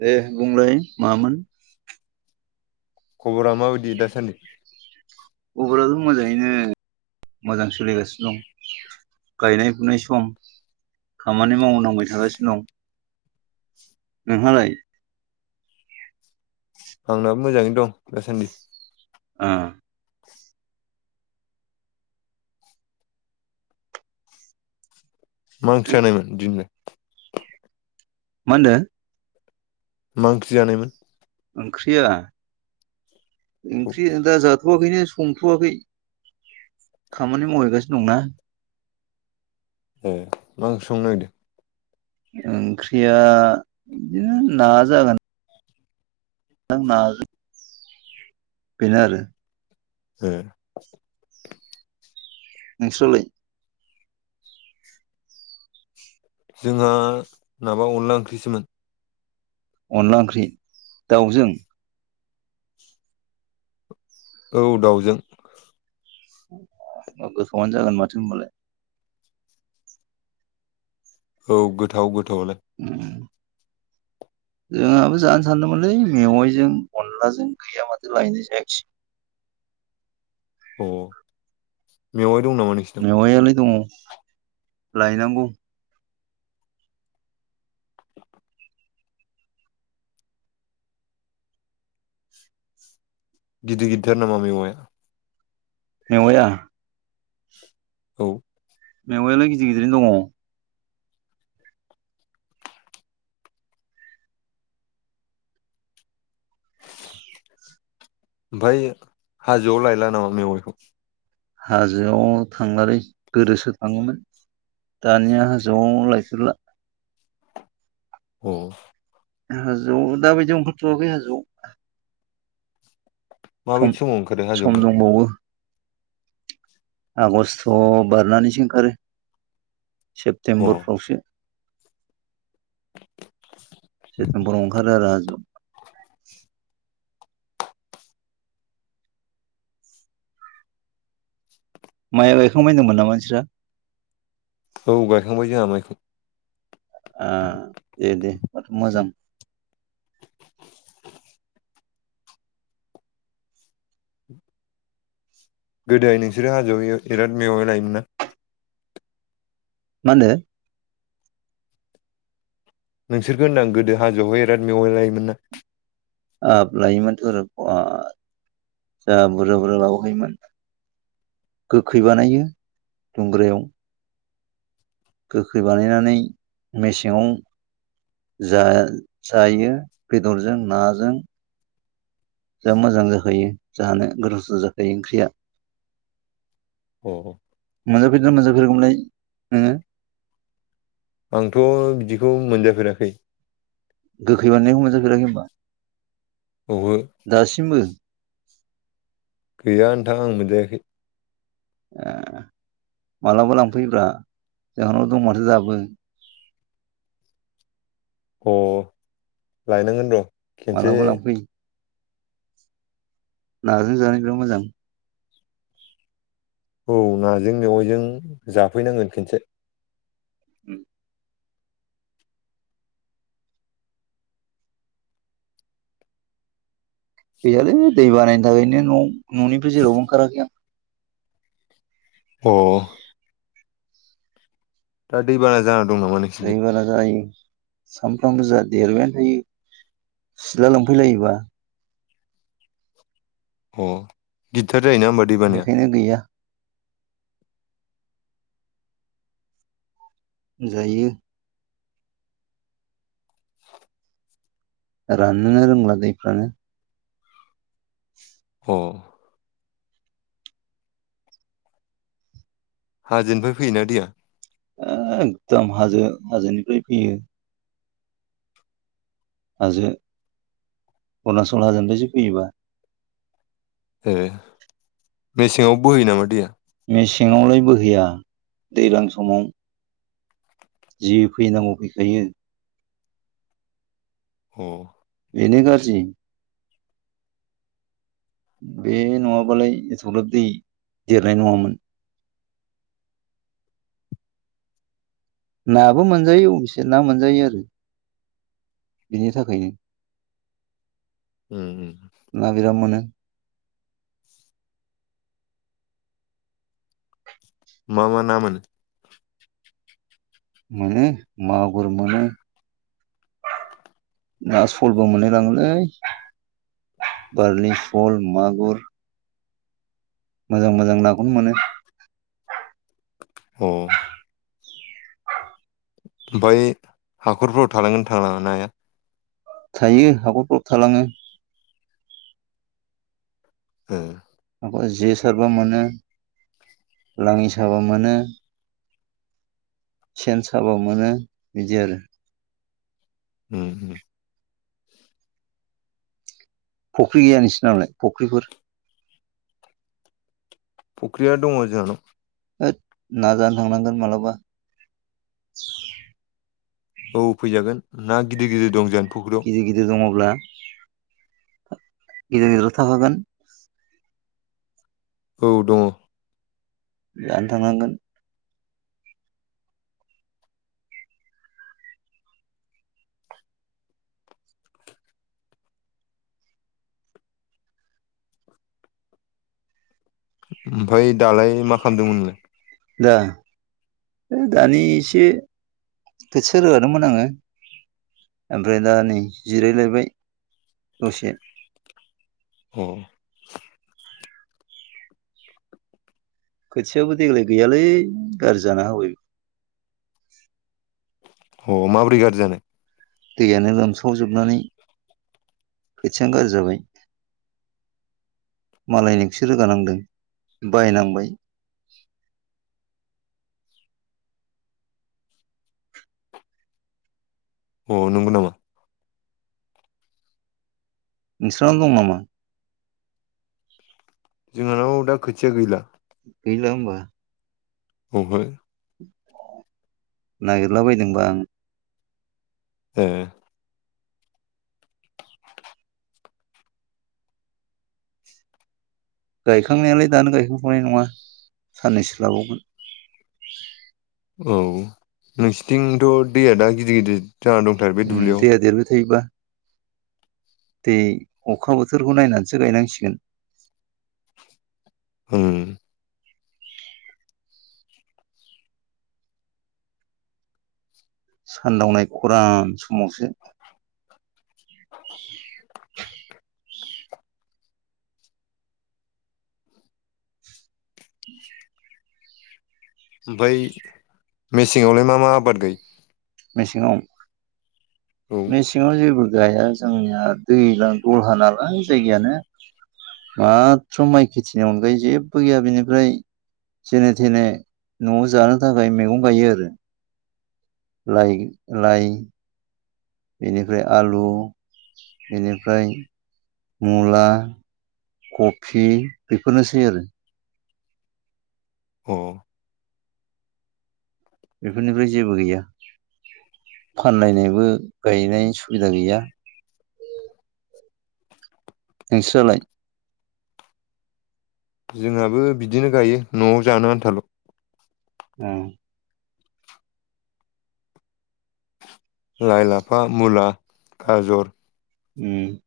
दे बुंलाय मामोन। खबरा माबायदि दासान्दि खबराथ' मोजाङैनो मोजां सोलिगासिनो दं गायनाय फुनाय सम खामानि मावनांबाय थागासिनो दं। नोंहालाय आंनाबो मोङै दं दासान्दि ओ मा ओंख्रि जानायमोन दिनै? मा होनदो? मा ओंख्रि जानायमोन? ओंख्रिया औ ओंख्रि दा जाथ'आखैनो संथ'वाखै खामानि मावहैगासिनो दंना। ए मा ओंख्रि संनो नागिरदों? ओंख्रिया बिदिनो ना जागोन। थां ना बेनो आरो हो नोंस्रा लाय? जोंहा माबा अनला ओंख्रिसोमोन। अनला ओंख्रि दाउजों औ दाउजों गोथावा जागोन माथो होनबालाय। औ गोथाव गोथावलाय उम जोंहाबो जानो सानदोंमोनलै मेवाइजों अनलाजों गैया माथो लायनाय जायाखसै। अ मेवाय दं नामा नोंसि मेवायालाय दङ लायनांगौ। गिदिर गिदिरथार नामा मेवाया? मेवाया? औ मैगंआालाय गिदिर गिदिरनो दङ। ओमफ्राय हाजोआव लायला नामा मेवाइखौ हाजोआव थांलालै गोदोसो थाङोमोन। दानिया जौआव लायफेरला। अ' हाजोआव दााबायदि ओंखारथ'वाखै हाजोआव। सम माबायदि समाव ओंखारो सम हाजोआवहाय दंबावो। आग'स्ट बारनानैसो ओंखारो अ सेप्तेम्ब'रफ्रावसो। सेप्तेम्ब'राव ओंखारो आरो हाजोआव। माइ गाइखांबाय होन्दोंमोन नामा नोंस्रा? औ गायखांबाय जोंहा माइखौ। आ दे दे होमबाथ' मोजां। गोदोहाय नोंसोरो हाजोआव बिराद मेवाय लायोमोनना? मा होनदों? नोंसोरखौ होनदां गोदो हाजोआवहाय बिराद मेवाइ लायोमोन ना? हाब लायोमोनथ' आरो बाब बेराद जा बुरजा-बुरजा लाबोखायोमोन। गोखै बानायो दुंग्रायाव। गोखै बानायनानै मेसेङाव जा जायो बेदरजों नाजों। जा मोजां जाखायो जानो गोथावथार जाखायो ओंख्रिया। औ औ मोनजाफेरदोंना मोनजाफेराखैमोनलाय नोङो? आंथ' बिदिखौ मोनजाफेराखै। गोखै बानायनायखौ मोनजाफेराखै होनबा? ओहो दासिमबो? गैया नोंथां आं मोनजायाखै। ए मालाबा लांफैब्रा जोंहानाव दं माथो दाबो। अ' लायनांगोन दे। मालाबा लांफै। नाजों जानो बिराद मोजां। औ नाजों मेवाइजों जाफैनांगोन खनसे। उम गैयालै दै बानायनि थाखायनो न' न'निबो जेरावबो ओंखाराखै आं। अ' दा दैबाना जाना दं नामा? नोंसिनिथिं दैैबाना जायो। सानफ्रामबो जा देरबायानो थायो सिथला लोम्फैलायोबा। अ' गिदिरथार जायो ना होनबा? बेखायनो गैया। जायो। राननोनो रोंला दैफ्रानो। अ' हाजोनिफ्राय फैयोना दैया? एकदम हाजो हाजोनिफ्राय फैयो। हाजो अरुनाचल हाजोनिफायसो फैयोबा। ए मेसेङाव बोहैयो नामा दैया? मेसेङावलाय बोहैया। दैज्लां समाव जि फैनांगौ फैखायो। अ' बेनो गाज्रि। बे नङाबालाय एथग्राब दै देरनाय नङामोन। नाबो मोनजायो अबेसे ना मोनजायो आरो। बिनि थाखायनो। उम उम ना बिराद मोनो। मा मा ना मोनो? मोनो मागुर मोनो। ना सलबो मोनलाय लाङोलै। बारलि, सल, मागुर मोजां मोजां नाखौनो मोनो। अ' ओमफाय हाखरफोराव थालाङो ना थालाङा नाया? थायो हाखरफ्राव थालाङो। ओ ओ जे सारबा मोनो। लाङि साबा मोनो। सेन साबा मोनो बिदि आरो। उम उम फख्रि गैया नोंसिनावलाय? फख्रिफोर फख्रिया दङ जाहानाव। होद ना जानो थांनांगोन मालाबा। औ फैजागोन ना गिदिर गिदिर दं जोंनि फुख्रिआव। गिदिर गिदिर दङब्ला गिदिर गिदिराथ' थाखागोन। औ दङ। जानो थांनांगोन। ओमफाय दालाय मा खालामदोंमोन नोंलाय? दा दानि एसे खोथिया रोगादोंमोन आङो। ओमफाय दा नै जिरायलायबाय दसे। अ' खोथियाबो देग्लाय गैयालै गाज्रि जाना होबाय। अ' माबोरै गाज्रि जानाय? दैयानो लोमस्रावजोबनानै खोथियानो गाज्रि जाबाय। मालायनिखोसो रोगानांदों बायनांबाय। अ' नंगौ नामा? नोंस्रानाव दं नामा? जोंहानाव दा खोथिया गैला। गैला होमबा? औ हो नागिरला बायदोंबा आं ओ गायखांनायालाय दानो गायखांथ'नाय नङा साननैसो लाबावगोन। औ नोंसिथिंथ दैया दा गिदिर गिदिर जा दं उम दैया देरबाय थायोबा। दै अखा बोथोरखौ नायनानैसो गायनांसिगोन। औ सानदावनाय खरान समावसो [inaudible] [inaudible] [inaudible] [inaudible] ओमफाय मेसेंआवलाय मा मा आबाद गायो? मेसेङाव मेसे सिङाव जेबो गाया जोंनिया दैलां दलहा नालाय जायगायानो। माथ्र माइ खेथिनि अनगायै जेबो गैया बिनिफ्राय थेने थेने न'आव जानो थाखाय मैगं गायो आरो। लाइ लाइ बेनिफ्राय आलु बेनिफ्राय मुला कफि बेफोरनोसै आरो। [unintelligible] बेफोरनिफ्राय जेबो गैया फानलायनायबो गायनाय सुबिदा गैया। नोंस्रलाय? जोंहाबो बिदिनो गायो न'आव जानो आन्थाल'। [unintelligible] लाइ-लाफा, मुला, गाजर [inaudible]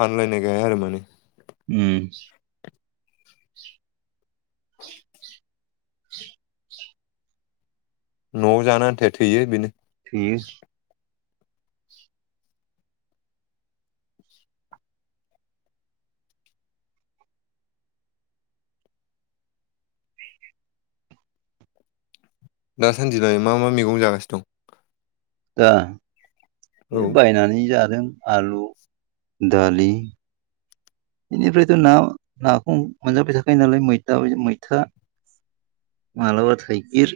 फानलायनाय गाया आरो माने। उम [unintelligible] न'आव जानो आन्थायाया थैयो बेनो। [unintelligible] दाासानदिबाय मा मा मैगं जागानो दं। दा बे दं? बायनानै जादों आलु दालि बेनिफ्रायथ' ना नाखौ मोनजाबाय थाखायो नालाय मैथा मैथा। मलाबा ह गिर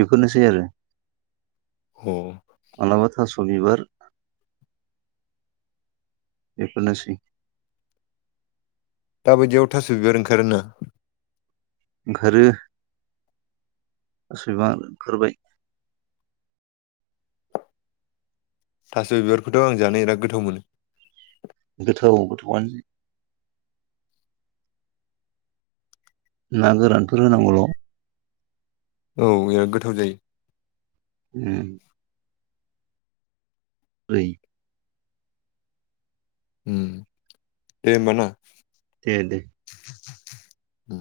बेफोरनोसै आरो। [unintelligible] माबलाबाथा सबिबार बेफोरनोसै दााबायदियाव थास' बिबार ओंखारोना। ओंखारखार सबां ओंखारबाय। थास' बिबारखौथ' आं जानो बिराद गोथाव मोनो। गोथौ गोथौआनो। ना गोरानफोर होनांगौल'। औ बे गोथाव जायो। [unintelligible] ओै दे होमबा ना? दे द उ